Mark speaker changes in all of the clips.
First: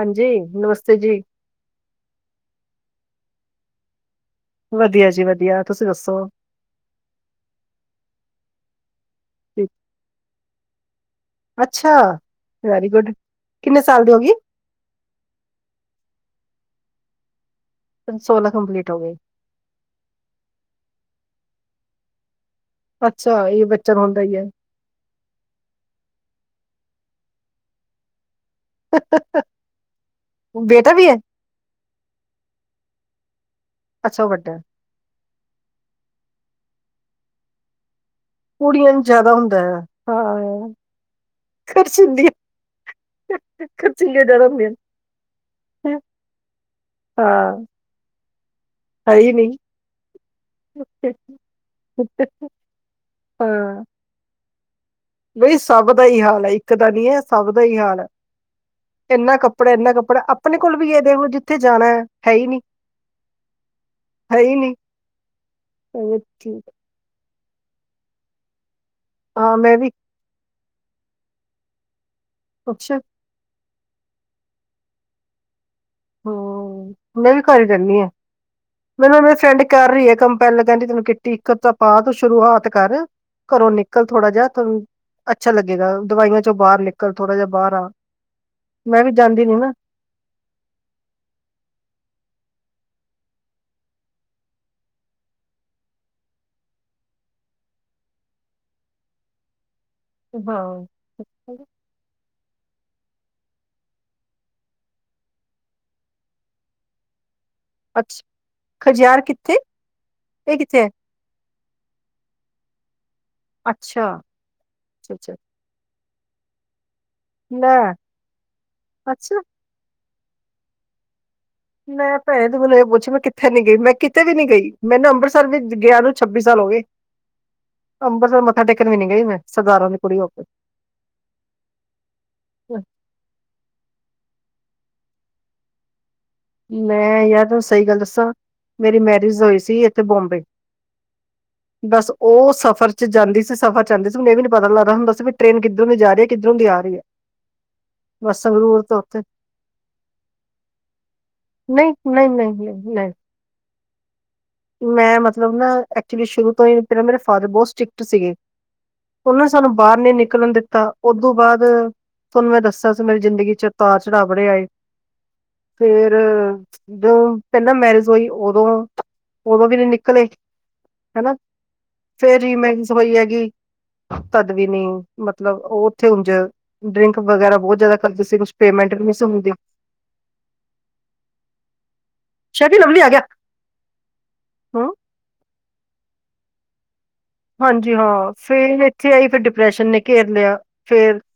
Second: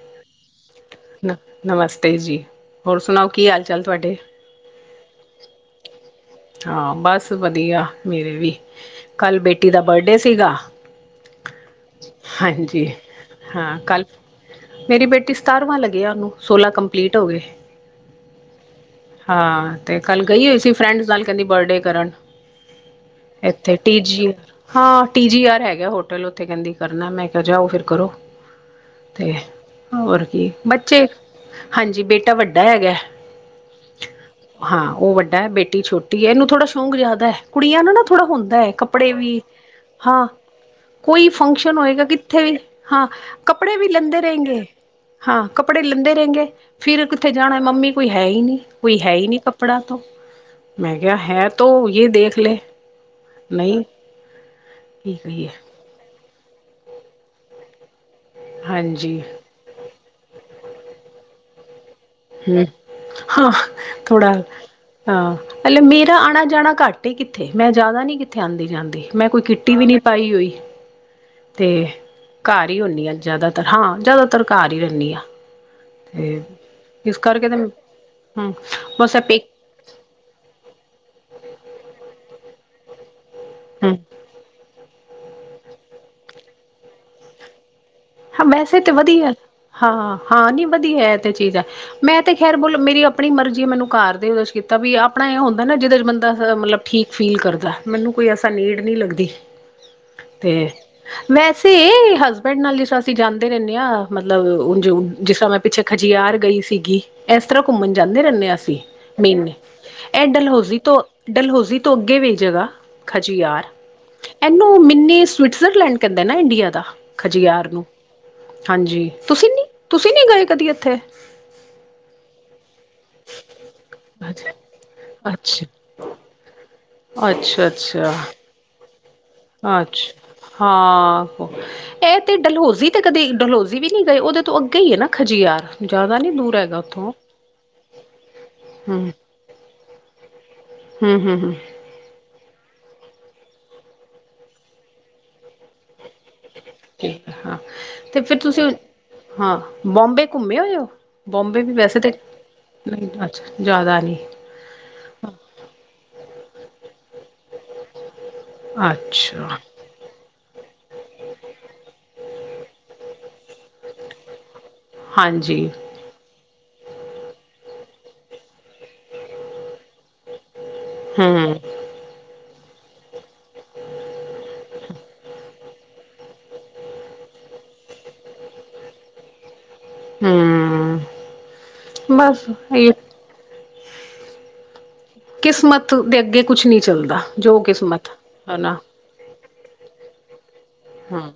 Speaker 1: ਹਾਂਜੀ ਨਮਸਤੇ ਜੀ।
Speaker 2: ਨ ਨਮਸਤੇ ਜੀ ਹੋਰ ਸੁਣਾਓ ਕੀ ਹਾਲ ਚਾਲ ਤੁਹਾਡੇ
Speaker 1: ਵਧੀਆ ਜੀ ਵਧੀਆ ਤੁਸੀਂ ਦੱਸੋ।
Speaker 2: ਹਾਂ ਬਸ ਵਧੀਆ ਮੇਰੇ ਵੀ ਕੱਲ
Speaker 1: ਠੀਕ।
Speaker 2: ਬੇਟੀ ਦਾ ਬਰਡੇ ਸੀਗਾ।
Speaker 1: ਅੱਛਾ
Speaker 2: ਹਾਂਜੀ
Speaker 1: ਵੈਰੀ ਗੁੱਡ
Speaker 2: ਹਾਂ
Speaker 1: ਕਿੰਨੇ
Speaker 2: ਕੱਲ
Speaker 1: ਸਾਲ ਦੀ ਹੋ ਗਈ।
Speaker 2: ਮੇਰੀ ਬੇਟੀ ਸਤਾਰਵਾਂ ਲੱਗਿਆ ਉਹਨੂੰ ਸੋਲਾਂ ਕੰਪਲੀਟ ਹੋ ਗਏ।
Speaker 1: ਹੁਣ ਸੋਲਾਂ ਕੰਪਲੀਟ ਹੋ ਗਏ।
Speaker 2: ਹਾਂ ਤੇ ਕੱਲ੍ਹ ਗਈ ਹੋ ਸੀ ਫਰੈਂਡਸ ਨਾਲ ਕੈਂਦੀ ਬਰਡੇ ਕਰਨ
Speaker 1: ਅੱਛਾ ਇਹ
Speaker 2: ਇੱਥੇ
Speaker 1: ਬੱਚਿਆਂ
Speaker 2: ਟੀ
Speaker 1: ਨੂੰ ਹੁੰਦਾ
Speaker 2: ਜੀ
Speaker 1: ਈ ਏ।
Speaker 2: ਹਾਂ ਟੀਜੀ ਆਰ ਹੈਗਾ ਹੋਟਲ ਉੱਥੇ ਕੈਂਦੀ ਕਰਨਾ ਮੈਂ ਕਿਆ ਜਾਓ ਫਿਰ ਕਰੋ। ਤੇ ਹੋਰ ਕੀ
Speaker 1: ਬੇਟਾ
Speaker 2: ਬੱਚੇ
Speaker 1: ਵੀ ਹੈ
Speaker 2: ਹਾਂਜੀ ਬੇਟਾ ਵੱਡਾ ਹੈਗਾ।
Speaker 1: ਅੱਛਾ ਓ ਵੱਡਾ
Speaker 2: ਹਾਂ ਓ ਵੱਡਾ ਹੈ ਬੇਟੀ ਛੋਟੀ ਹੈ ਇਹਨੂੰ ਥੋੜਾ ਸ਼ੌਕ ਜਾਦਾ ਹੈ ਕੁੜੀਆਂ ਨੂੰ ਨਾ ਥੋੜ੍ਹਾ ਹੁੰਦਾ ਹੈ
Speaker 1: ਕੁੜੀਆਂ ਨੂੰ
Speaker 2: ਕੱਪੜੇ
Speaker 1: ਜ਼ਿਆਦਾ
Speaker 2: ਵੀ
Speaker 1: ਹੁੰਦਾ ਹੈ
Speaker 2: ਹਾਂ। ਕੋਈ ਫੰਕਸ਼ਨ ਹੋਏਗਾ
Speaker 1: ਖਰਚੀਲੀ
Speaker 2: ਕਿੱਥੇ ਵੀ ਹਾਂ ਕੱਪੜੇ ਵੀ ਲੈਂਦੇ
Speaker 1: ਖਰਚੀਲੀਆਂ ਜ਼ਿਆਦਾ
Speaker 2: ਰੈਂਣਗੇ।
Speaker 1: ਹੁੰਦੀਆਂ
Speaker 2: ਹਾਂ ਕੱਪੜੇ
Speaker 1: ਨੇ।
Speaker 2: ਲੈਂਦੇ ਰੈਂਗੇ ਫਿਰ ਕਿੱਥੇ
Speaker 1: ਹਾਂ
Speaker 2: ਜਾਣਾ ਮੰਮੀ ਕੋਈ ਹੈ ਹੀ ਨਈ। ਕੋਈ ਹੈ ਹੀ ਨਈ ਕੱਪੜਾ ਤੋਂ ਮੈਂ ਕਿਆ ਹੈ ਤੋ ਯ ਦੇਖ ਲੈ
Speaker 1: ਹਾਂ
Speaker 2: ਨਹੀਂ ਕੀ ਕਹੀਏ
Speaker 1: ਬਈ ਸਬ ਦਾ ਏਈ ਹਾਲ ਐ ਇੱਕ ਦਾ ਨੀ ਐ ਸਭ ਦਾ ਏਈ ਹਾਲ ਐ
Speaker 2: ਹਾਂਜੀ
Speaker 1: ਕਿੰਨਾ ਕ ਕੱਪੜਾ ਐਨਾ ਕੱਪੜਾ ਆਪਨੇ ਕੋਲ ਵੀ ਏਹ ਦੇਖੋ ਜਿੱਥੇ ਜਾਨੈ
Speaker 2: ਹੂੰ ਹਾਂ ਥੋੜਾ
Speaker 1: ਹੈ ਹੀ ਨਹੀਂ
Speaker 2: ਹਾਂ ਹਲੇ
Speaker 1: ਮੈਂ
Speaker 2: ਮੇਰਾ
Speaker 1: ਕਿਹਾ
Speaker 2: ਆਨਾ
Speaker 1: ਠੀਕ।
Speaker 2: ਜਾਨਾ ਘੱਟ ਘੱਟ ਈ ਕਿੱਥੇ ਮੈਂ ਜਾਦਾ ਨੀ ਕਿੱਥੇ ਆਂਦੀ ਜਾਂਦੀ ਮੈਂ ਕੋਈ ਕਿੱਟੀ ਵੀ ਨੀ ਪਾਈ ਹੋਈ, ਤੇ ਘਰ ਈ
Speaker 1: ਅੱਛਾ
Speaker 2: ਹੁਨੀ ਆ ਜਾਦਾ ਹਾਂ ਜਾਦਾਤਰ ਘਰ ਈ ਹੁਨੀ ਆ।
Speaker 1: ਹੂੰ, ਮੈਂ ਵੀ
Speaker 2: ਕਰਕੇ ਤੇ
Speaker 1: ਘਰ ਈ ਰੈਨੀ ਆਂ,
Speaker 2: ਹਮ ਬਸ ਇਹ
Speaker 1: ਮੈਨੂੰ ਮੇਰੇ
Speaker 2: ਪੇਕ
Speaker 1: ਫਰੈਂਡ ਕਰ ਰਈ ਐ ਕੰਮਪੈਲ ਕੈਂਦੀ ਤੈਨੂੰ ਕਿੱਟੀ ਇੱਕ ਅੱਦਾ ਪਾ ਤੂੰ ਸ਼ੁਰੂਆਤ ਕਰ। ਘਰੋਂ
Speaker 2: ਹਮ
Speaker 1: ਨਿਕਲ ਥੋੜ੍ਹਾ ਜਾ ਤੈਨੂੰ ਅੱਛਾ ਲੱਗੇਗਾ ਦਵਾਈਆਂ ਚੋਂ ਬਾਰ ਨਿਕਲ ਥੋੜ੍ਹਾ ਜਾ ਬਾਰ ਆ।
Speaker 2: ਹਾਂ ਵੈਸੇ ਤੇ
Speaker 1: ਮੈਂ ਵੀ
Speaker 2: ਵਦੀਐ,
Speaker 1: ਜਾਂਦੀ ਨੀ ਨਾ।
Speaker 2: ਹਾਂ-ਹਾਂ ਨੀ ਵਦੀਐ ਏ ਤੇ ਚੀਜ਼ ਐ। ਮੈਂ ਤੇ ਖ਼ੈਰ ਬੋਲ ਮੇਰੀ ਆਪਨੀ ਮਰਜ਼ੀ ਐ ਮੈਨੂੰ ਘਰ ਦੇ ਓਦੇ ਚ ਕੀਤਾ ਵੀ ਆਪਨਾ ਏਹ ਹੁੰਦਾ ਨਾ ਜਿਦੇ ਚ ਬੰਦਾ ਮਤਲਬ ਠੀਕ ਫੀਲ ਕਰਦਾ ਮੈਨੂੰ ਕੋਈ ਐਸਾ ਨੀਡ ਨੀ ਲੱਗਦੀ। ਤੇ
Speaker 1: ਹਾਂ।
Speaker 2: ਵੈਸੇ ਹਸਬੈਂਡ ਨਾਲ ਈ ਸਸ ਅਸੀਂ ਜਾਂਦੇ ਰੈਨੇ ਆਂ ਮਤਲਬ ਜਿਸ ਤਰ੍ਹਾਂ ਮੈਂ ਪਿੱਛੇ ਖਜਿਆਰ ਗਈ ਸੀਗੀ। ਐਸ ਤਰ੍ਹਾਂ ਘੁੰਮਨ
Speaker 1: ਅੱਛਾ
Speaker 2: ਜਾਂਦੇ ਰੈਂਦੇ ਆਂ ਅਸੀਂ
Speaker 1: ਖਜਿਆਰ
Speaker 2: ਮੇਨਲੀ,
Speaker 1: ਕਿੱਥੇ
Speaker 2: ਐ
Speaker 1: ਇਹ
Speaker 2: ਡਲਹੌਜ਼ੀ
Speaker 1: ਕਿੱਥੇ ਹੈ
Speaker 2: ਤੋਂ ਡਲਹੌਜ਼ੀ ਤੋਂ ਅੱਗੇ ਵੀ ਜਗਾ ਖਜਿਆਰ,
Speaker 1: ਅੱਛਾ
Speaker 2: ਏਨੂੰ
Speaker 1: ਅੱਛਾ
Speaker 2: ਮਿੰਨੀ
Speaker 1: ਅੱਛਾ
Speaker 2: ਸਵਿਟ ਸਵੀਜ਼ਰਲੈਂਡ ਕੈਂਦੇ ਨਾ ਇੰਡੀਆ ਦਾ ਖਜਿਆਰ।
Speaker 1: ਲੈ
Speaker 2: ਹਾਂਜੀ,
Speaker 1: ਅੱਛਾ
Speaker 2: ਤੁਸੀਂ ਨੀ ਤੁਸੀਂ ਨੀ ਗਏ ਕਦੀ ਇੱਥੇ।
Speaker 1: ਮੈਂ ਭੈਨ ਤੂੰ ਮੈਨੂੰ ਏ ਪੁੱਛ ਮੈਂ ਕਿੱਥੇ ਨੀ ਗਈ ਮੈਂ ਕਿਤੇ ਵੀ ਨੀ
Speaker 2: ਅੱਛਾ
Speaker 1: ਗਈ ਮੈਨੂੰ ਅੰਬਰਸਰ ਵਿੱਚ ਗੇਆਂ ਨੂੰ ਛੱਬੀ ਸਾਲ ਹੋ ਗੇ।
Speaker 2: ਅੱਛਾ-ਅੱਛਾ।
Speaker 1: ਮੱਥਾ ਟੇਕਨ ਵੀ ਨੀ ਗਈ ਮੈਂ। ਸਰਦਾਰਾਂ ਦੀ
Speaker 2: ਅੱਛਾ,
Speaker 1: ਕੁੜੀ ਹੋ ਕੇ
Speaker 2: ਹਾਂ। ਐ ਤੇ ਡਲਹੌਜ਼ੀ ਤੇ ਕਦੇ ਡਲਹੌਜ਼ੀ ਵੀ ਨੀ ਗਏ ਓਦੇ ਤੋਂ ਅੱਗੇ ਈ ਐ ਨਾ ਖਜੀਆਰ, ਜ਼ਾਦਾ ਨੀ ਦੂਰ ਹੈਗਾ ਉੱਥੋਂ
Speaker 1: ਮੈਂ ਯਾਰ ਸਹੀ ਗੱਲ ਦੱਸਾਂ, ਮੇਰੀ ਮੈਰਿਜ ਹੋਈ ਸੀ ਏਥੇ ਬੋਂਬੇ।
Speaker 2: ਹੂੰ-ਹੂੰ-ਹੂੰ।
Speaker 1: ਬਸ ਓਹ ਸਫ਼ਰ ਚ ਜਾਂਦੀ ਸੀ ਸਫ਼ਰ ਚ ਜਾਂਦੀ ਸੀ ਮੈਨੂੰ ਏਹ ਵੀ ਨੀ ਪਤਾ ਲੱਗਦਾ ਹੁੰਦਾ ਸੀ ਵੀ ਟ੍ਰੇਨ ਕਿੱਦਰ ਨੂੰ ਜਾ ਰਈ ਐ। ਕਿੱਦਰੋਂ ਦੀ ਆ ਰਈ ਐ,
Speaker 2: ਠੀਕ ਹੈ ਹਾਂ ਤੇ ਫਿਰ
Speaker 1: ਬਸ
Speaker 2: ਤੁਸੀਂ
Speaker 1: ਸੰਗਰੂਰ ਤੋਂ ਓਥੇ
Speaker 2: ਹਾਂ ਬੋਂਬੇ ਘੁੰਮੇ ਹੋਏ ਓਂ, ਬੋਂਬੇ ਵੀ
Speaker 1: ਨਹੀਂ
Speaker 2: ਵੈਸੇ ਤੇ
Speaker 1: ਨਹੀਂ ਨਹੀਂ ਨਹੀਂ ਨਹੀਂ
Speaker 2: ਅੱਛਾ ਜ਼ਾਦਾ ਨੀ
Speaker 1: ਮੈਂ ਮਤਲਬ ਨਾ ਐਕਚੁਲੀ ਸ਼ੁਰੂ ਤੋਂ ਈ ਪੈਲਾਂ ਮੇਰੇ ਫਾਦਰ ਬਹੁ ਸਟਰਿਕਟ ਸੀਗੇ।
Speaker 2: ਅੱਛ
Speaker 1: ਓਨੇ ਸਾਨੂੰ ਬਾਰ ਨੀ ਨਿਕਲਣ ਦਿੱਤਾ ਓਦੂੰ ਬਾਦ ਤਾਨੂੰ ਮੈਂ ਦੱਸੇਆ ਸੀ ਮੇਰੀ ਜ਼ਿੰਦਗੀ ਚ ਤਾਰ ਚੜਾ ਬੜੇ ਆਏ,
Speaker 2: ਹਾਂਜੀ
Speaker 1: ਫੇਰ ਜਦੋਂ ਪੈਲਾਂ ਮੈਰਿਜ ਹੋਈ ਓਦੋਂ ਓਦੋਂ ਵੀ ਨੀ ਨਿਕਲੇ ਹਨਾ,
Speaker 2: ਹਮ
Speaker 1: ਫੇਰ ਰੀ ਮੈਰਿਜ ਹੋਈ ਹੈਗੀ। ਤਦ ਵੀ ਨੀ, ਮਤਲਬ ਓਹ ਓਥੇ ਉਂਝ ਡਰਿੰਕ ਵਗੈਰਾ ਬਹੁ ਜ਼ਾਦਾ ਕਰਦੇ ਸੀ ਕੁਛ ਪੇਮੈਂਟ ਵੀ ਨਈ ਸੀ ਹੁੰਦੀ।
Speaker 2: ਹੂੰ, ਬੱਸ
Speaker 1: ਸ਼ੈਡੀ
Speaker 2: ਏਹ
Speaker 1: ਲਵਲੀ ਆ ਗਿਆ ਹੂੰ
Speaker 2: ਕਿਸਮਤ ਦੇ ਅੱਗੇ ਕੁਛ ਨੀ ਚੱਲਦਾ। ਜੋ
Speaker 1: ਹਾਂਜੀ
Speaker 2: ਕਿਸਮਤ
Speaker 1: ਹਾਂ,
Speaker 2: ਹਨਾ
Speaker 1: ਫੇਰ ਏਥੇ ਆਈ ਫੇਰ ਡਿਪਰੈਸ਼ਨ ਨੇ ਘੇਰ ਲਿਆ, ਫੇਰ
Speaker 2: ਹਾਂ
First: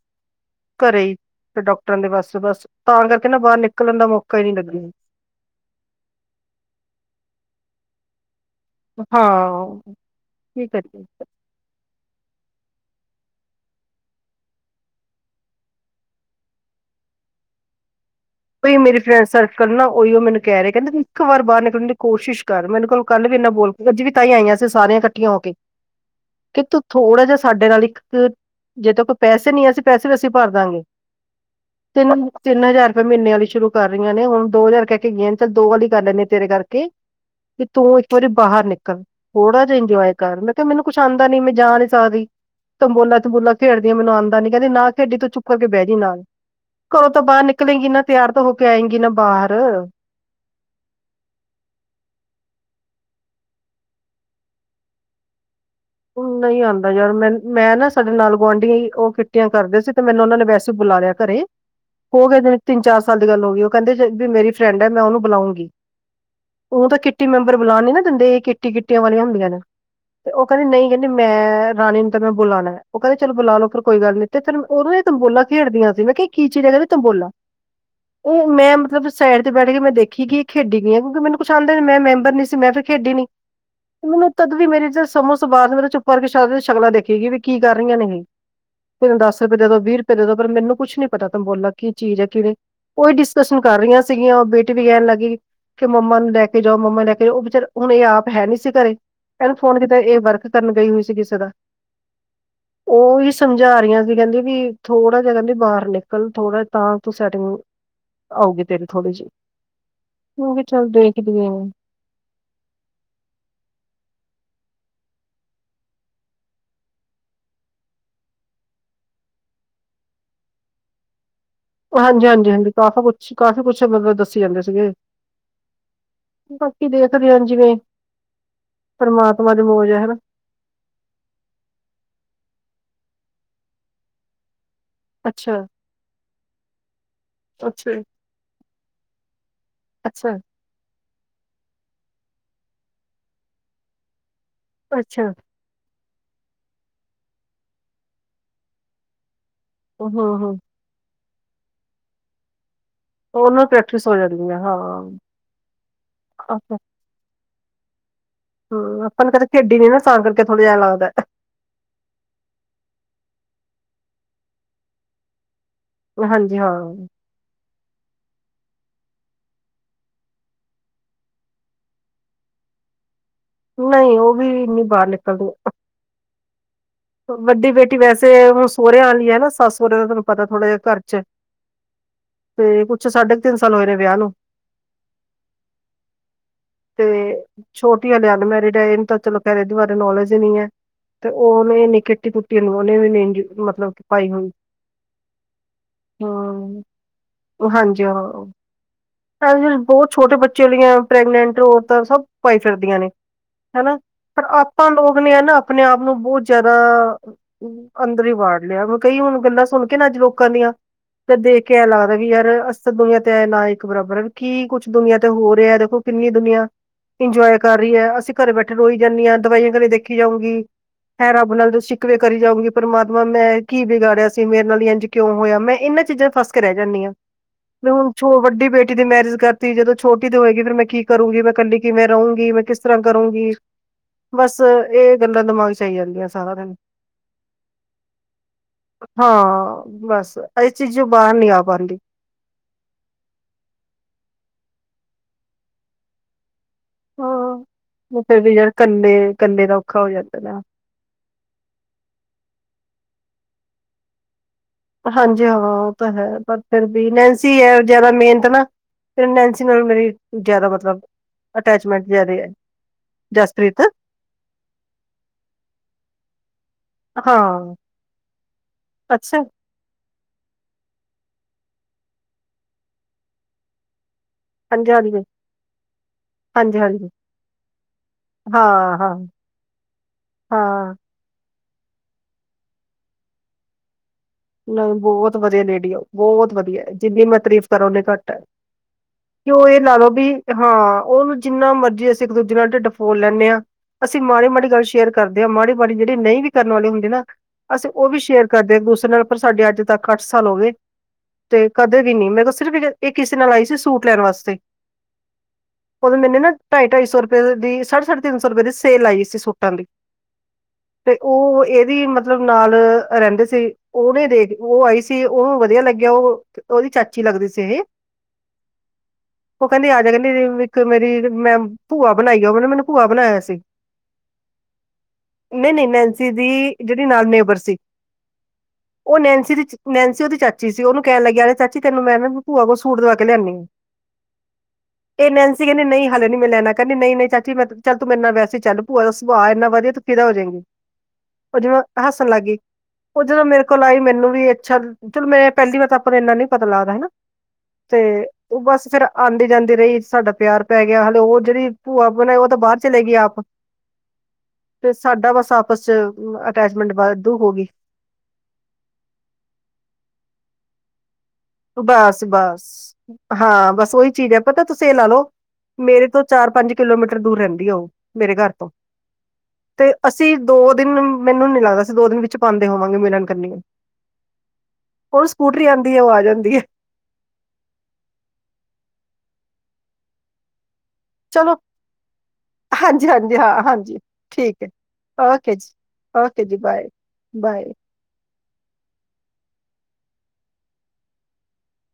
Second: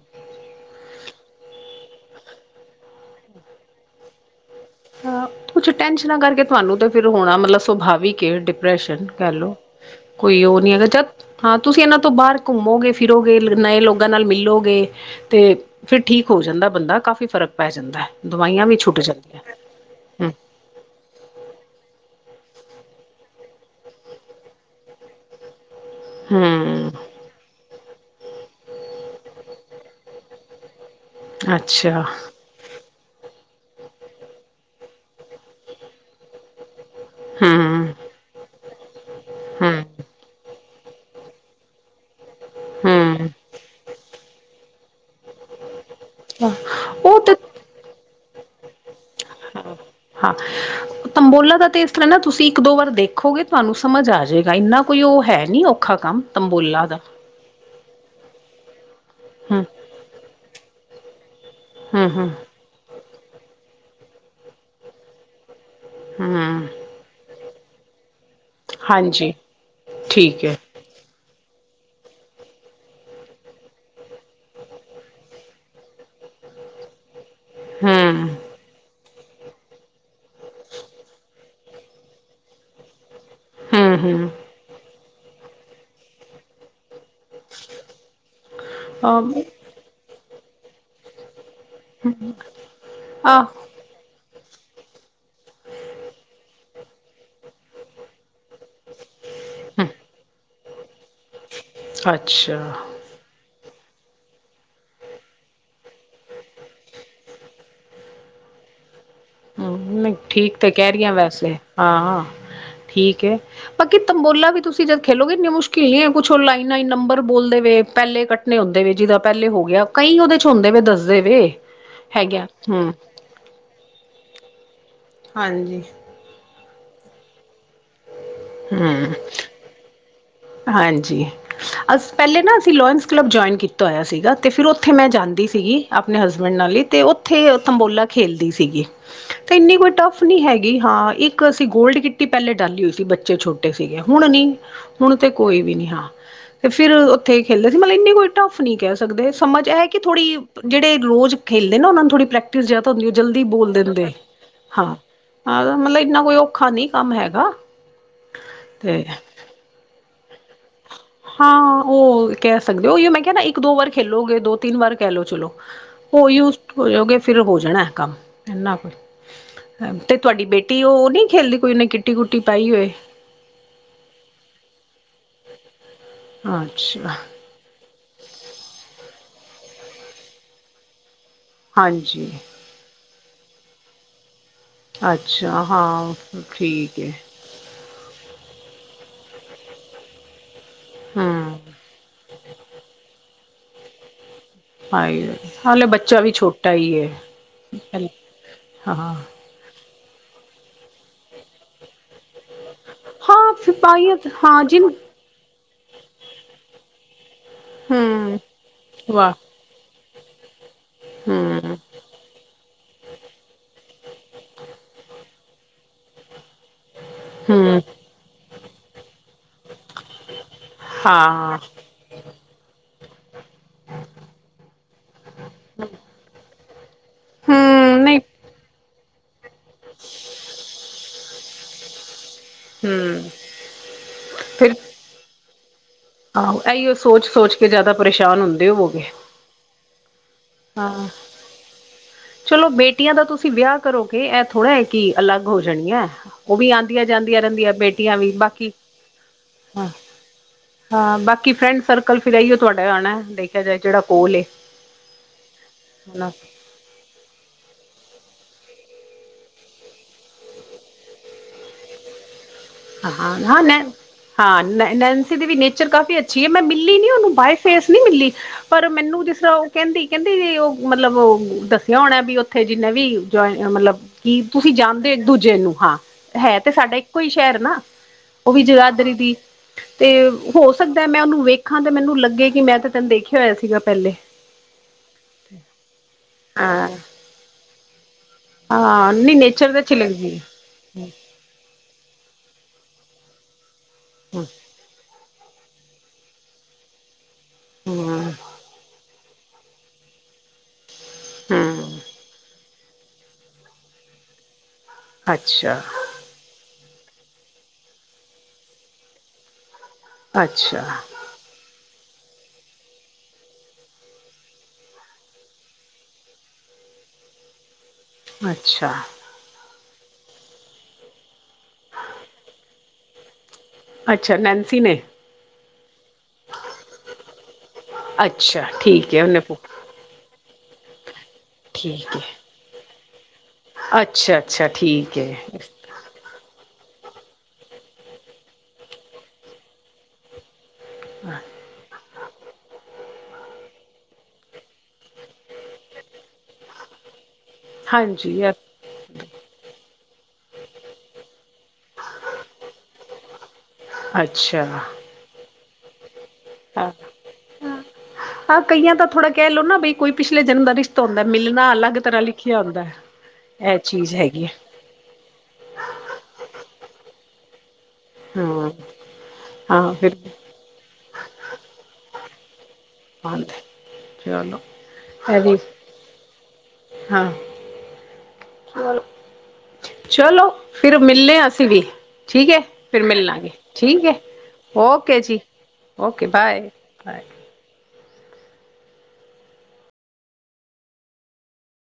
Speaker 1: ਘਰੇ ਈ ਤੇ ਡਾਕਟਰਾਂ ਦੇ ਬਸ, ਬਸ ਤਾਂ ਕਰਕੇ ਨਾ ਬਾਰ ਨਿਕਲਨ ਦਾ ਮੌਕਾ ਈ ਨੀ ਲੱਗਿਆ।
Speaker 2: ਹਾਂ ਕੁਛ ਟੈਂਸ਼ਨਾਂ ਕਰਕੇ ਤੁਹਾਨੂੰ ਤੇ ਫਿਰ ਹੋਣਾ ਮਤਲਬ ਸੁਭਾਵਿਕ ਏ ਡਿ ਡਿਪਰੈਸ਼ਨ ਕਹਿ ਲੋ,
Speaker 1: ਹਾਂ
Speaker 2: ਕੋਈ ਓਹ
Speaker 1: ਕੀ
Speaker 2: ਨੀ ਹੈਗਾ ਆ
Speaker 1: ਕਰੀਏ
Speaker 2: ਚ ਹਾਂ ਤੁਸੀਂ ਏਨਾਂ ਤੋਂ ਬਾਰ ਘੁੰਮੋਗੇ ਫਿਰੋਗੇ ਨਏ ਲੋਗਾ ਨਾਲ ਮਿਲੋਗੇ। ਤੇ ਫਿਰ ਠੀਕ ਹੋ ਜਾਂਦਾ ਬੰਦਾ, ਕਾਫ਼ੀ ਫ਼ਰਕ ਪੈ ਜਾਂਦਾ ਐ ਦਵਾਈਆਂ ਵੀ ਛੁੱਟ ਜਾਂਦੀਆਂ ਨੇ।
Speaker 1: ਕਰਨਾ ਉਹੀਓ ਮੈਨੂੰ ਕਹਿ ਰਿਹਾ ਕਹਿੰਦੇ, ਇੱਕ ਵਾਰ ਬਾਹਰ ਨਿਕਣ ਦੀ, ਕੋ ਕੋਸ਼ਿਸ਼ ਕਰ ਮੈਨੂੰ ਕੋਲ ਕੱਲ ਵੀ ਇੰਨਾ ਬੋਲ ਕੇ, ਅੱਜ ਵੀ ਤਾਂਈ ਆਈਆਂ ਸੀ, ਸਾਰੀਆਂ ਇਕੱਠੀਆਂ ਹੋ ਕੇ। ਕਿ ਤੂੰ
Speaker 2: ਹੂੰ
Speaker 1: ਥੋੜ੍ਹਾ ਜਾ ਸਾਡੇ ਨਾਲ ਇੱਕ ਜੇ ਤੇ ਕੋ ਪੈਸੇ ਨੀ ਐ, ਅਸੀਂ ਪੈਸੇ ਵੀ ਅਸੀਂ ਭਰ ਦਾਂਗੇ,
Speaker 2: ਅੱਛਾ
Speaker 1: ਤਿੰਨ- ਤਿੰਨ ਹਜ਼ਾਰ ਫਿਰ ਮਹੀਨੇਂ ਵਾਲੀ ਸ਼ੁਰੂ ਕਰ ਰਹੀਆਂ ਨੇ, ਹੁਣ ਦੋ ਹਜ਼ਾਰ ਕਹਿ ਕੇ ਗਈਆਂ ਨੇ ਚੱਲ ਦੋ ਵਾਲੀ ਕਰ ਲੈਂਦੇ ਤੇਰੇ ਕਰਕੇ। ਕਿ
Speaker 2: ਹਮ
Speaker 1: ਤੂੰ ਇੱਕ ਵਾਰੀ ਬਾਹਰ ਨਿਕਲ, ਥੋੜਾ ਜਿਹਾ
Speaker 2: ਹੂੰ
Speaker 1: ਇੰਜੋਏ ਕਰ, ਮੈਂ ਕਿਹਾ ਮੈਨੂੰ ਕੁਛ ਆਂਦਾ ਨੀ ਮੈਂ ਜਾ ਨੀ ਸਕਦੀ। ਤੰਬੋਲਾ
Speaker 2: ਹੂੰ
Speaker 1: ਤੰਬੋਲਾ ਖੇਡਦੀਆਂ, ਮੈਨੂੰ ਆਂਦਾ ਨੀ, ਕਹਿੰਦੀ ਨਾ ਖੇਡੀ ਤੋਂ ਚੁੱ ਚੁਪ ਕਰਕੇ ਬਹਿ ਜੀ ਨਾਲ, ਘਰੋਂ
Speaker 2: ਉਹ
Speaker 1: ਤਾਂ
Speaker 2: ਤੇ
Speaker 1: ਬਾਹਰ ਨਿਕਲੇਗੀ ਨਾ ਤਿਆਰ ਤਾਂ ਹੋ ਕੇ ਆਏਗੀ ਨਾ ਬਾਹਰ।
Speaker 2: ਹਾਂ। ਤੰਬੋਲਾ ਦਾ ਤੇ ਇਸ ਤਰ੍ਹਾਂ ਨਾ, ਤੁਸੀਂ ਇੱਕ ਦੋ ਵਾਰ ਦੇਖੋਂਗੇ, ਤੁਹਾਨੂੰ ਸਮਝ ਆ ਜਾਏਗਾ ਇੰਨਾ ਕੋਈ ਉਹ ਐ ਨੀ ਔ
Speaker 1: ਉਹ ਨਈ ਆਦਾ ਯਾਰ, ਮੈਂ ਮੈਂ ਨਾ ਸਾਡੇ ਨਾਲ ਗੁਆਂਢੀਆਂ ਈ ਉਹ ਕਿੱਟੀਆਂ
Speaker 2: ਹੂੰ
Speaker 1: ਕਰਦੇ ਸੀ, ਤੇ ਮੈਨੂੰ ਉਹਨਾਂ ਨੇ ਵੈਸੇ ਈ ਬੁਲਾ ਲਿਆ ਘਰੇ,
Speaker 2: ਹੂੰ ਹੂੰ
Speaker 1: ਹੋਗੇ ਦਿਨ ਤਿੰਨ-ਚਾਰ ਸਾਲ ਦੀ ਗੱਲ ਹੋ ਗਈ, ਓ ਕੇਂਦੇ ਵੀ ਮੇਰੀ ਫਰੈਂਡ ਐ ਮੈਂ ਉਹਨੂੰ ਬੁਲਾਊਂਗੀ।
Speaker 2: ਹੂੰ।
Speaker 1: ਉਹ ਤਾਂ ਕਿੱਟੀ ਮੈਂਬਰ ਬੁਲਾਉਣ ਨੀ ਨਾ ਦਿੰਦੇਂ, ਕਿ
Speaker 2: ਹਾਂਜੀ, ਠੀਕ ਐ।
Speaker 1: ਨਈ ਕਹਿੰਦੀ ਮੈਂ ਰਾਣੀ ਨੂੰ ਤਾਂ ਮੈਂ ਬੁਲਾਉਣਾ, ਉਹ ਕਹਿੰਦੇ ਚਲੋਂ ਬੁਲਾ ਲੋ ਫਿਰ ਕੋਈ ਗੱਲ ਨੀ, ਤੇ ਫਿਰ ਉਹਦੋਂ ਤੰਬੋਲਾ ਖੇਡਦੀਆਂ ਸੀ, ਮੈਂ ਕਿਹਾ ਕੀ ਚੀਜ ਐ ਕਹਿਦੇ ਤੰਬੋਲਾ
Speaker 2: ਹਮ
Speaker 1: ਉਹ ਮੈਂ ਮਤਲਬ ਸਾਈਡ ਤੇ ਬੈਠ ਕੇ, ਮੈਂ ਦੇਖੀ ਗੀ ਖੇਡੀ ਗਈ, ਕਿਉਂਕ ਮੈਨੂੰ ਕੁਛ ਆਂਦਾ ਮੈਂ ਮੈਬਰ ਨੀ ਸੀ, ਮੈ ਫਿਰ ਖੇਡੀ ਨੀ।
Speaker 2: ਹਮ ਹਮ
Speaker 1: ਮੈਨੂੰ ਤਦ ਵੀ ਮੇਰੇ ਜਿਸ ਸਮਝ ਤੋਂ ਬਾਰ ਮੇਰੇ ਚੁੱਪ ਕਰਕੇ ਸ਼ਕਲਾ ਦੇਖੀ ਗੀ ਵੀ ਕੀ ਕਰ ਰਹੀਆਂ ਨੇ ਇਹੇ, ਮੈਨੂੰ ਦਸ
Speaker 2: ਅ
Speaker 1: ਰੁਪਏ ਜਦੋਂ ਵੀਹ ਰੁ ਪਏ ਦੇਦੋ, ਪਰ ਮੈਨੂੰ ਕੁਛ ਨੀ ਪਤਾ ਤਬੋਲਾ ਕੀ ਚੀਜ਼ ਐ ਕੀ ਨੀ, ਉਹੀ
Speaker 2: ਆ
Speaker 1: ਡਿਸਕਸ਼ਨ ਕਰ ਰਹੀਆਂ ਸੀਗੀਆਂ, ਉਹ ਬੇਟੀ ਵੀ ਕਹਿਣ ਲਗਈ ਕੀ ਕਿ ਮੰਮਾ ਨੂੰ ਲੈ ਕੇ ਜਾਓ ਮੰਮਾ ਨੂੰ ਲੈ ਕੇ ਜਾਓ, ਔ ਵਿਚਾਰਾ ਹੁਣ ਇਹ ਆਪ ਹੈ ਨੀ ਸੀ ਘਰੇ, ਇਹਨੂੰ ਫੋਨ ਤਾ, ਇਹ ਵਰਕ ਕਰਨ ਗਈ ਹੋਈ ਸੀ ਕਿਸੇ ਦਾ।
Speaker 2: ਅੱਛਾ।
Speaker 1: ਉਹੀ ਸਮਝਾ ਰਹੀਆਂ ਸੀ, ਕਹਿੰਦੀ ਵੀ ਥੋੜਾ ਜਹਾ ਕਹਿੰਦੀ ਬਾਹਰ ਨਿਕਲ, ਥੋੜਾ ਤਾਂ ਤੂੰ ਸੈਟਿੰਗ ਆਉਗੀ, ਤੇਰੇ ਥੋੜੇ ਜੀ।
Speaker 2: ਮੈ ਠੀਕ ਤੇ ਕਹਿ ਰੀ ਆ, ਵੈਸੇ ਹਾਂ ਠੀਕ ਐ। ਬਾਕੀ ਤੰਬੋਲਾ ਵੀ ਤੁਸੀਂ ਜਦ ਖੇਲੋਗੇ ਇੰਨੀਆਂ ਮੁਸ਼ਕਿਲ ਨੀ ਐ, ਕੁੱਛ ਲਾਈਨਾਂ ਨੰਬਰ ਬੋਲਦੇ ਵੇ ਪਹਿਲੇ ਕੱ ਟਣੇ ਹੁੰਦੇ ਵੇ, ਜਿਹਦਾ ਪਹਿਲੇ ਹੋ ਗਿਆ, ਕਈ ਉਹਦੇ ਚ ਹੁੰਦੇ ਵੇ ਦੱਸਦੇ ਵੇ। ਹੈਗਾ
Speaker 1: ਹਾਂਜੀ-ਹਾਂਜੀ-ਹਾਂਜੀ,
Speaker 2: ਹਮ
Speaker 1: ਕਾਸਾ ਕੁਛ ਕਾਸਾ ਕੁਛ ਮਤਲਬ ਦੱੱਸੀ ਜਾਂਦੇ ਸੀਗੇ।
Speaker 2: ਹਾਂਜੀ।
Speaker 1: ਬਾਕੀ ਦੇਖਦੇ ਆ ਜਿਵੇਂ,
Speaker 2: ਹਮ
Speaker 1: ਪਰਮਾਤਮਾ ਦੀ ਮੌਜ ਐ ਹੈਨਾ।
Speaker 2: ਹਾਂਜੀ, ਅਸੀਂ ਪਹਿਲੇ ਨਾ ਅਸੀਂ ਲੋਇੰਸ ਕਲੱਬ ਜੁਆਇਨ ਕੀਤਾ ਹੋਇਆ ਸੀਗਾ। ਤੇ ਫਿਰ ਉੱਥੇ ਮੈਂ ਜਾਂਦੀ
Speaker 1: ਅੱਛਾ
Speaker 2: ਸੀਗੀ ਆਪਣੇ ਹਸਬੈਂਡ ਨਾਲ ਈ ਤੇ ਉੱਥੇ
Speaker 1: ਅੱਛਾ
Speaker 2: ਤੰਬੋਲਾ ਖੇਲਦੀ ਸੀਗੀ। ਤੇ ਇੰਨੀ ਕੋਈ ਟਫ
Speaker 1: ਅੱਛਾ
Speaker 2: ਨੀ ਹੈਗੀ। ਹਾਂ ਇੱਕ ਅਸੀਂ ਗੋਲਡ ਕਿੱਟੀ ਪਹਿਲੇ ਡਾਲੀ ਹੋਈ ਸੀ ਬੱਚੇ ਛੋਟੇ ਸੀਗੇ ਹੁਣ ਨੀ। ਹੁਣ ਤੇ
Speaker 1: ਅੱਛਾ
Speaker 2: ਕੋਈ ਵੀ ਨੀ ਹਾਂ, ਤੇ ਫਿਰ ਉੱਥੇ ਖੇਲਦੇ ਸੀ ਮਤਲਬ ਇੰਨੀ ਕੋਈ ਟੱਫ ਨੀ ਕਹਿ ਸਕਦੇ ਸਮਝ ਇਹ ਥੋੜੀ
Speaker 1: ਹੂੰ ਹੂੰ
Speaker 2: ਜਿਹੜੇ ਰੋਜ਼ ਖੇਲਦੇ ਨਾ ਉਹ ਨੂੰ ਥੋੜੀ ਪ੍ਰੈਕਟੀਸ ਜਿਆ ਤਾਂ ਹੁੰਦੀ ਉਹ ਜਲਦੀ
Speaker 1: ਉਹਨਾਂ
Speaker 2: ਬੋਲ ਦਿੰਦੇ
Speaker 1: ਪ੍ਰੈਕਟਿਸ
Speaker 2: ਆ,
Speaker 1: ਹੋ ਜਾਂਦੀ ਹਾਂ
Speaker 2: ਹਾਂ ਮਤਲਬ ਇੰਨਾ ਕੋਈ ਔਖਾ
Speaker 1: ਆਪਾਂ-
Speaker 2: ਨੀ ਕੰਮ ਹੈਗਾ। ਤੇ
Speaker 1: ਹੂੰ ਆਪਾਂ ਨੂੰ ਕਦੀ ਖੇਡੀ ਨੀ ਨਾ ਤਾਂ ਕਰ ਥੋੜਾ ਜਿਹਾ ਲੱਗਦਾ।
Speaker 2: ਹਾਂ ਉਹ ਕਹਿ ਸਕਦੇ ਔ ਮੈਂ ਕਿਹਾ ਨਾ ਇੱਕ ਦੋ ਵਾਰ ਖੇਲੋਗੇ ਦੋ ਤਿੰਨ ਵਾਰ ਕਹਿ ਲੋ ਚਲੋ ਹੋਈ
Speaker 1: ਹਾਂਜੀ
Speaker 2: ਉਸ
Speaker 1: ਹਾਂ
Speaker 2: ਹੋ ਜੋਗੇ ਫਿਰ ਹੋ ਜਾਣਾ ਕੰਮ ਇਨਾ ਕੋਈ ਤੇ ਤੁਆਡੀ ਬੇਟੀ ਓ ਨੀ ਖੇਲਦੀ ਕੋਈ ਉਹਨੇ ਕਿੱਟੀ ਕੁੱਟੀ ਪਾਈ ਹੋਵੇ?
Speaker 1: ਨਈ ਓਵੀ ਨੀ ਬਾਰ ਨਿਕਲਦੀ।
Speaker 2: ਅੱਛਾ।
Speaker 1: ਵੱਡੀ ਬੇਟੀ ਵੈਸੇ ਹੁਣ ਸੋਹੇਆਂ ਆਲ ਈ ਏ ਨਾ ਸੱਸ ਸੋਰੇ ਦਾ ਤਾਨੂੰ ਪਤਾ ਥੋੜਾ ਜੇਹਾ ਘਰ ਚ
Speaker 2: ਹਾਂਜੀ।
Speaker 1: ਤੇ ਕੁੱਛ ਸਾਢੇ ਕੁ ਤਿੰਨ ਸਾਲ ਹੋਏ ਨੇ ਵਿਆਹ ਨੂੰ।
Speaker 2: ਅੱਛਾ ਹਾਂ। ਠੀਕ।
Speaker 1: ਤੇ
Speaker 2: ਹੈ
Speaker 1: ਛੋਟੀ ਹਲੇ ਅਨਮੈਰਿਡ ਏ ਏਨੂੰ ਤਾਂ ਚਲੋ ਏਦੇ ਬਾਰੇ ਨੋਲੇਜ ਹੀ ਨੀ ਐ। ਤੇ
Speaker 2: ਹੂੰ
Speaker 1: ਓਨੇ ਨੀ ਕਿਟੀ ਕੁੱਟੀ ਓਨੇ ਵੀ ਨੀ ਮਤਲਬ ਕਿ ਪਾਈ ਹੋਣੀ।
Speaker 2: ਹਏ ਹਾਲੇ ਬੱਚਾ ਵੀ ਛੋਟਾ ਈ ਏ, ਹਾਂ।
Speaker 1: ਹਾਜੀ ਬੋਤ ਛੋਟੇ ਬੱਚੇ ਆਲੀਆਂ ਪ੍ਰੈਗਨੈਂਟ ਔਰਤ ਸਭ ਪਈ ਫਿਰਦੀਆਂ ਨੇ
Speaker 2: ਹਾਂ ਫਿਰ
Speaker 1: ਹੈਨਾ
Speaker 2: ਪਾਈ ਹੈ,
Speaker 1: ਪਰ
Speaker 2: ਹਾਂ ਜੀ
Speaker 1: ਆਪਾਂ ਲੋਕ ਓਨੇ ਨਾ ਆਪਣੇ ਆਪ ਨੂੰ ਬੋਤ ਜਿਆਦਾ ਅੰਦਰ ਈ
Speaker 2: ਹੂੰ
Speaker 1: ਵੜ ਲਿਆ। ਕਈ
Speaker 2: ਵਾਹ
Speaker 1: ਹੁਣ ਗੱਲਾਂ ਸੁਣ ਕੇ ਨਾ ਅੱਜ ਲੋਕਾਂ ਦੀਆਂ ਤੇ ਦੇਖ ਕੇ
Speaker 2: ਹੂੰ
Speaker 1: ਕਿਆ ਲੱਗਦਾ ਵੀ ਯਾਰ ਅਸਰ ਦੁਨੀਆਂ ਤੇ ਹੈ ਨਾ ਏਕ ਬਰਾਬਰ ਕੀ ਕੁਛ ਦੁਨੀਆਂ ਤੇ ਹੋ ਰਿਹਾ ਦੇਖੋ ਕਿੰਨੀ ਦੁਨੀਆਂ ਇੰਜੋਏ ਕਰ
Speaker 2: ਹੂੰ
Speaker 1: ਰਹੀ ਏ। ਅਸੀਂ ਘਰੇ ਬੈਠੇ ਰੋਈ ਜਾਂਦੀ ਹਾਂ ਦਵਾਈਆਂ ਕਰੇ ਦੇਖੀ ਜਾਊਂਗੀ। ਹੈ ਰੱਬ
Speaker 2: ਹਾਂ
Speaker 1: ਨਾਲ ਰੂਸੀ ਵੇ ਕਰੀ ਜਾਊਗੀ ਪਰਮਾਤਮਾ ਮੈਂ ਕੀ ਵਿਗਾੜਿਆ ਸੀ ਮੇਰੇ ਨਾਲ ਏਝ ਕਿਉਂ ਹੋਯਾ, ਮੈਂ ਇਹਨਾਂ ਚੀਜ਼ਾਂ ਚ ਫਸ ਕੇ ਰੇਹ ਜਾਣੀ ਆ।
Speaker 2: ਹੂੰ
Speaker 1: ਮੈਂ ਹੁਣ
Speaker 2: ਨਹੀਂ
Speaker 1: ਛੋ ਵੱਡੀ ਬੇਟੀ ਦੀ ਮੈਰਿਜ ਕਰਤੀ, ਜਦੋਂ ਛੋਟੀ ਤੇ ਹੋਏਗੀ ਫੇਰ ਮੈਂ ਕੀ ਕਰੂੰਗੀ ਮੈਂ ਕੱਲੀ ਕਿਵੇ ਰਹੂੰਗੀ, ਮੈਂ ਕਿਸ ਤਰ੍ਹਾਂ
Speaker 2: ਹੂੰ
Speaker 1: ਕਰੂੰਗੀ ਬਸ
Speaker 2: ਫਿਰ
Speaker 1: ਇਹ ਗੱਲਾਂ ਦਿਮਾਗ ਚ ਆਈ ਜਾਂਦੀ। ਸਾਰਾ
Speaker 2: ਆਹੋ
Speaker 1: ਦਿਨ,
Speaker 2: ਇਹੀਓ ਸੋਚ-ਸੋਚ ਕੇ ਜ਼ਿਆਦਾ ਪਰੇਸ਼ਾਨ ਹੁੰਦੇ ਹੋਵੋਗੇ
Speaker 1: ਹਾਂ ਬਸ। ਏਹੀ ਚੀਜ ਚੋ
Speaker 2: ਹਾਂ।
Speaker 1: ਬਾਰ ਨੀ ਆ ਪਾਂਦੀ।
Speaker 2: ਚਲੋ ਬੇਟੀਆਂ ਦਾ ਤੁਸੀਂ ਵਿਆਹ ਕਰੋਗੇ ਏਹ ਥੋੜ੍ਹਾ ਐ ਕਿ ਅਲੱਗ ਹੋ ਜਾਣੀਆਂ। ਉਹ ਵੀ ਆਂਦੀਆਂ-ਜਾਂਦੀਆਂ
Speaker 1: ਹਾਂ
Speaker 2: ਰਹਿੰਦੀਆਂ ਬੇਟੀਆਂ
Speaker 1: ਨਹੀਂ
Speaker 2: ਵੀ
Speaker 1: ਫਿਰ
Speaker 2: ਬਾਕੀ
Speaker 1: ਯਾਰ ਕੱਲੇ ਕੱਲੇ ਦਾ ਔਖਾ ਹੋ ਜਾਂਦਾ ਨਾ।
Speaker 2: ਹਾਂ ਬਾਕੀ ਫਰੈਂਡ ਸਰਕਲ ਫਿਰ ਏ ਈ ਓ ਤੁਆਡਾ ਆਣਾ ਦੇਖਿਆ ਜਾਏ ਜੇੜਾ ਕੋਲ ਏ।
Speaker 1: ਹਾਂਜੀ ਹਾਂ ਉਹ ਤਾਂ ਹੈ
Speaker 2: ਹਨਾ।
Speaker 1: ਪਰ ਫਿਰ ਵੀ ਨੈਨਸੀ ਐ ਜਾਦਾ ਮਿਹਨਤ ਨਾ ਫਿਰ ਨੈਨਸੀ ਨਾਲ ਮੇਰੀ ਜਿਆਦਾ ਮਤਲਬ ਅਟੈਚਮੈਂਟ ਜੇਆ ਰੇਆ।
Speaker 2: ਹਾਂ ਨਾ ਹਾਂ ਨੈਨਸੀ ਦੀ ਵੀ ਨੇਚਰ ਕਾਫ਼ੀ ਅੱਛੀ ਏ, ਮੈਂ ਮਿਲੀ ਨੀ ਓਨੂੰ
Speaker 1: ਹਾਂ
Speaker 2: ਬਏਫੇਸ ਨੀ ਮਿਲੀ ਪਰ ਮੈਨੂੰ ਜਿਸ
Speaker 1: ਅੱਛਾ
Speaker 2: ਤਰ੍ਹਾਂ ਓ ਕੇਂਦੀ-ਕੇਂਦੀ ਓ ਮਤਲਬ ਓ ਦੱਸਿਆ ਹੋਣਾ ਵੀ ਉੱਥੇ ਜਿੰਨੇ ਵੀ ਜ ਮਤਲਬ ਕਿ ਤੁਸੀਂ
Speaker 1: ਹਾਂਜੀ
Speaker 2: ਜਾਂਦੇ
Speaker 1: ਹਾਂਜੀ
Speaker 2: ਹੋ ਇੱਕ ਦੂਜੇ ਨੂੰ ਹਾਂ ਹੈ ਤੇ
Speaker 1: ਹਾਂਜੀ
Speaker 2: ਸਾਡਾ
Speaker 1: ਹਾਂਜੀ
Speaker 2: ਇੱਕੋ ਹੀ ਸ਼ਹਿਰ ਓਵੀ
Speaker 1: ਹਾਂ
Speaker 2: ਜਗਾਦਰੀ
Speaker 1: ਹਾਂ
Speaker 2: ਦੀ ਤੇ ਹੋ
Speaker 1: ਹਾਂ
Speaker 2: ਸਕਦਾ ਮੈਂ ਓਨੂੰ ਵੇਖਾਂ ਤੇ ਮੈਨੂੰ ਲੱਗੇ ਕਿ ਮੈਂ ਤੇ ਤੈਨੂੰ ਦੇਖਿਆ ਹੋਯਾ ਸੀਗਾ ਪੈਲੇ।
Speaker 1: ਬੋਤ ਵਧੀਆ ਲੇਡੀ ਓ ਬੋਤ ਵਧੀਆ
Speaker 2: ਹਾਂ
Speaker 1: ਜਿੰਨੀ ਮੈਂ ਤਾਰੀਫ਼ ਕਰਾਂ ਓਨੀ ਕਟ
Speaker 2: ਹਾਂ ਨੀ ਨੇਚਰ ਤੇ ਅਛੀ ਲੱਗਦੀ ਏ।
Speaker 1: ਹਾਂ ਓ ਜਿੰਨਾ ਮਰਜ਼ੀ ਅਸੀਂ ਏਕ ਦੂਜੇ ਨਾਲ ਢਿੱਡ ਫੋਲ ਲੈਂਦੇ ਆ। ਅਸੀਂ
Speaker 2: ਹੈ
Speaker 1: ਮਾੜੀ-ਮਾੜੀ ਗੱਲ ਸ਼ੇਅਰ ਕਰਦੇ ਆ, ਮਾੜੀ-ਮਾੜੀ ਜਿਹੜੀ ਨਈ ਵੀ ਕਰਨ ਵਾਲੇ ਹੁੰਦੇ ਨਾ। ਅਸੀਂ ਉਹ ਵੀ
Speaker 2: ਹਮ
Speaker 1: ਸ਼ੇਅਰ ਕਰਦੇ ਏਕ ਦੂਸਰੇ ਨਾਲ ਪਰ ਸਾਡੇ ਅੱਜ ਤੱਕ ਅੱਠ ਸਾਲ ਹੋ ਗਏ ਤੇ
Speaker 2: ਹਮ
Speaker 1: ਕਦੇ ਵੀ ਨੀ ਮੈਂ ਕੋ ਸਿਰਫ ਇਹ ਕਿਸੇ ਨਾਲ ਆਈ ਸੀ ਸੂਟ ਲੈਣ ਵਾਸਤੇ
Speaker 2: ਅੱਛਾ।
Speaker 1: ਓਦੋਂ ਮੈਨੂੰ ਨਾ ਢਾਈ-ਢਾਈ ਸੌ ਰੁਪਏ ਦੀ ਸਾਢੇ-ਸਾਢੇ ਤਿੰਨ ਸੌ ਰੁਪਏ ਦੀ ਸੇਲ ਆਈ ਸੀ ਸੂਟਾਂ ਦੀ
Speaker 2: ਅੱਛਾ!
Speaker 1: ਤੇ ਉਹ ਇਹਦੀ ਮਤਲਬ ਨਾਲ ਰਹਿੰਦੇ ਸੀ। ਉਹਨੇ ਦੇਖ, ਉਹ ਆਈ ਸੀ, ਉਹ ਨੂੰ ਵਧੀਆ ਲੱਗਿਆ ਉਹ ਉਹਦੀ ਚਾਚੀ ਲੱਗਦੀ ਸੀ ਇਹ।
Speaker 2: ਅੱਛਾ!
Speaker 1: ਉਹ ਕਹਿੰਦੀ ਆ ਜਾ ਕਹਿੰਦੀ ਇੱਕ ਮੇਰੀ ਮੈਂ ਭੂਆ ਬਣਾਈ ਆ ਉਹਨੇ ਮੈਨੂੰ ਭੂਆ ਬਣਾਇਆ ਸੀ।
Speaker 2: ਅੱਛਾ ਨੈਨਸੀ ਨੇ।
Speaker 1: ਨਹੀਂ ਨਹੀਂ ਨੈਨਸੀ ਦੀ ਜਿਹੜੀ ਨਾਲ ਨੇਬਰ ਸੀ।
Speaker 2: ਅੱਛਾ। ਅੱਛਾ ਠੀਕ,
Speaker 1: ਉਹ
Speaker 2: ਹੈ ਉਹਨੇ
Speaker 1: ਨੈੰਸੀ ਦੀ ਨੈਸੀ ਉਹਦੀ ਚਾਚੀ ਸੀ ਉਹਨੂੰ ਕਹਿਣ ਲੱਗੀ ਆ ਜਾ ਚਾਚੀ ਤੈਨੂੰ
Speaker 2: ਠੀਕ
Speaker 1: ਮੈਂ ਨਾ।
Speaker 2: ਹੈ
Speaker 1: ਭੂਆ ਕੋਲ ਸੂਟ ਦਵਾ ਕੇ ਲਿਆਦੀ ਆ,
Speaker 2: ਅੱਛਾ ਅੱਛਾ ਠੀਕ
Speaker 1: ਇਹ
Speaker 2: ਹੈ
Speaker 1: ਨੈਨਸੀ ਕਹਿੰਦੇ ਨਹੀਂ। ਹਾਲ ਨੀ ਮੈਂ ਲੈਣਾ ਕਹਿੰਦੀ ਨਹੀਂ ਨਹੀਂ ਚਾਚੀ ਚੱਲ ਤੂੰ ਮੇਰੇ ਨਾਲ ਵੈੇਸੇ ਈ ਚੱਲ ਭੂਆ ਦਾ ਸੁਭਾਅ ਇੰਨਾ ਵਧੀਆ ਤੂੰ ਫਿਦਾ ਹੋ ਜਾਏਗੀ।
Speaker 2: ਹਾਂ।
Speaker 1: ਉਹ ਜਿਵੇਂ ਹੱਸਣ ਲੱ ਗਈ। ਉਹ ਜਦੋਂ ਮੇਰੇ ਕੋਲ ਆਈ ਮੈਨੂੰ ਵੀ ਅੱਛਾ ਚਲੋ ਮੈਂ ਪਹਿਲੀ ਵਾਰ ਤਾਂ ਆਪਾਂ ਨੂੰ ਇੰਨਾ ਨੀ ਪਤਾ ਲੱਗਦਾ ਹਨਾ। ਤੇ
Speaker 2: ਹਾਂਜੀ
Speaker 1: ਉਹ ਬਸ ਫਿਰ ਆਉਂਦੀ ਜਾਂਦੀ ਰਹੀ ਸਾਡਾ ਪਿਆਰ ਪੈ ਗਿਆ ਹਾਲੇ ਉਹ ਜਿਹੜੀ ਭੂਆ ਬਣਾ ਉਹ ਤਾਂ ਬਾਹਰ ਚਲੇ ਗਈ ਆਪ।
Speaker 2: ਅੱਛਾ,
Speaker 1: ਤੇ ਸਾਡਾ ਬਸ ਆਪਸ ਚ ਅਟੈਚਮੈਂਟ ਵਧੂ ਹੋ ਗਈ,
Speaker 2: ਆਹ ਕਈਆਂ ਤਾਂ ਥੋੜਾ ਕਹਿ ਲਓ ਨਾ ਬਈ ਕੋਈ ਪਿਛਲੇ ਜਨਮ ਦਾ ਰਿਸ਼ਤਾ ਹੁੰਦਾ ਮਿਲਣਾ ਅਲੱਗ ਤਰ੍ਹਾਂ
Speaker 1: ਬਸ
Speaker 2: ਲਿਖਿਆ
Speaker 1: ਬਸ
Speaker 2: ਹੁੰਦਾ, ਇਹ ਚੀਜ਼ ਹੈਗੀ ਹੈ।
Speaker 1: ਤੁਸੀ ਲਾ ਲਓ ਮੇਰੇ ਤੋਂ ਚਾਰ ਪੰਜ ਕਿਲੋਮੀਟਰ ਦੂਰ ਰਹਿੰਦੀ ਉਹ। ਮੇਰੇ ਘਰ ਤੋਂ
Speaker 2: ਹਾਂ
Speaker 1: ਤੇ
Speaker 2: ਹਾਂ ਫਿਰ
Speaker 1: ਅਸੀਂ ਦੋ ਦਿਨ ਮੈਨੂੰ ਨੀ ਲੱਗਦਾ ਅਸੀ ਦੋ ਦਿਨ ਵਿੱਚ। ਪਾਉਂਦੇ ਹੋਵਾਂਗੇ ਮਿਲਣ ਕੰਨੀਓ
Speaker 2: ਆਉਂਦਾ ਚਲੋ
Speaker 1: ਉਹ
Speaker 2: ਇਹ ਵੀ
Speaker 1: ਸਕੂਟਰੀ ਆਉਂਦੀ ਹੈ ਉਹ ਆ ਜਾਂਦੀ। ਹੈ
Speaker 2: ਹਾਂ ਚੋ ਚਲੋ, ਫਿਰ ਮਿਲਲੇ ਹਾਂ
Speaker 1: ਚਲੋ
Speaker 2: ਅਸੀਂ ਵੀ ਠੀਕ ਹੈ ਫਿਰ
Speaker 1: ਹਾਂਜੀ ਹਾਂਜੀ
Speaker 2: ਮਿਲਲਾਗੇ
Speaker 1: ਹਾਂ ਹਾਂਜੀ
Speaker 2: ਠੀਕ ਹੈ।
Speaker 1: ਠੀਕ ਹੈ
Speaker 2: ਓਕੇ ਜੀ ਓਕੇ ਬਾਏ ਬਾਏ।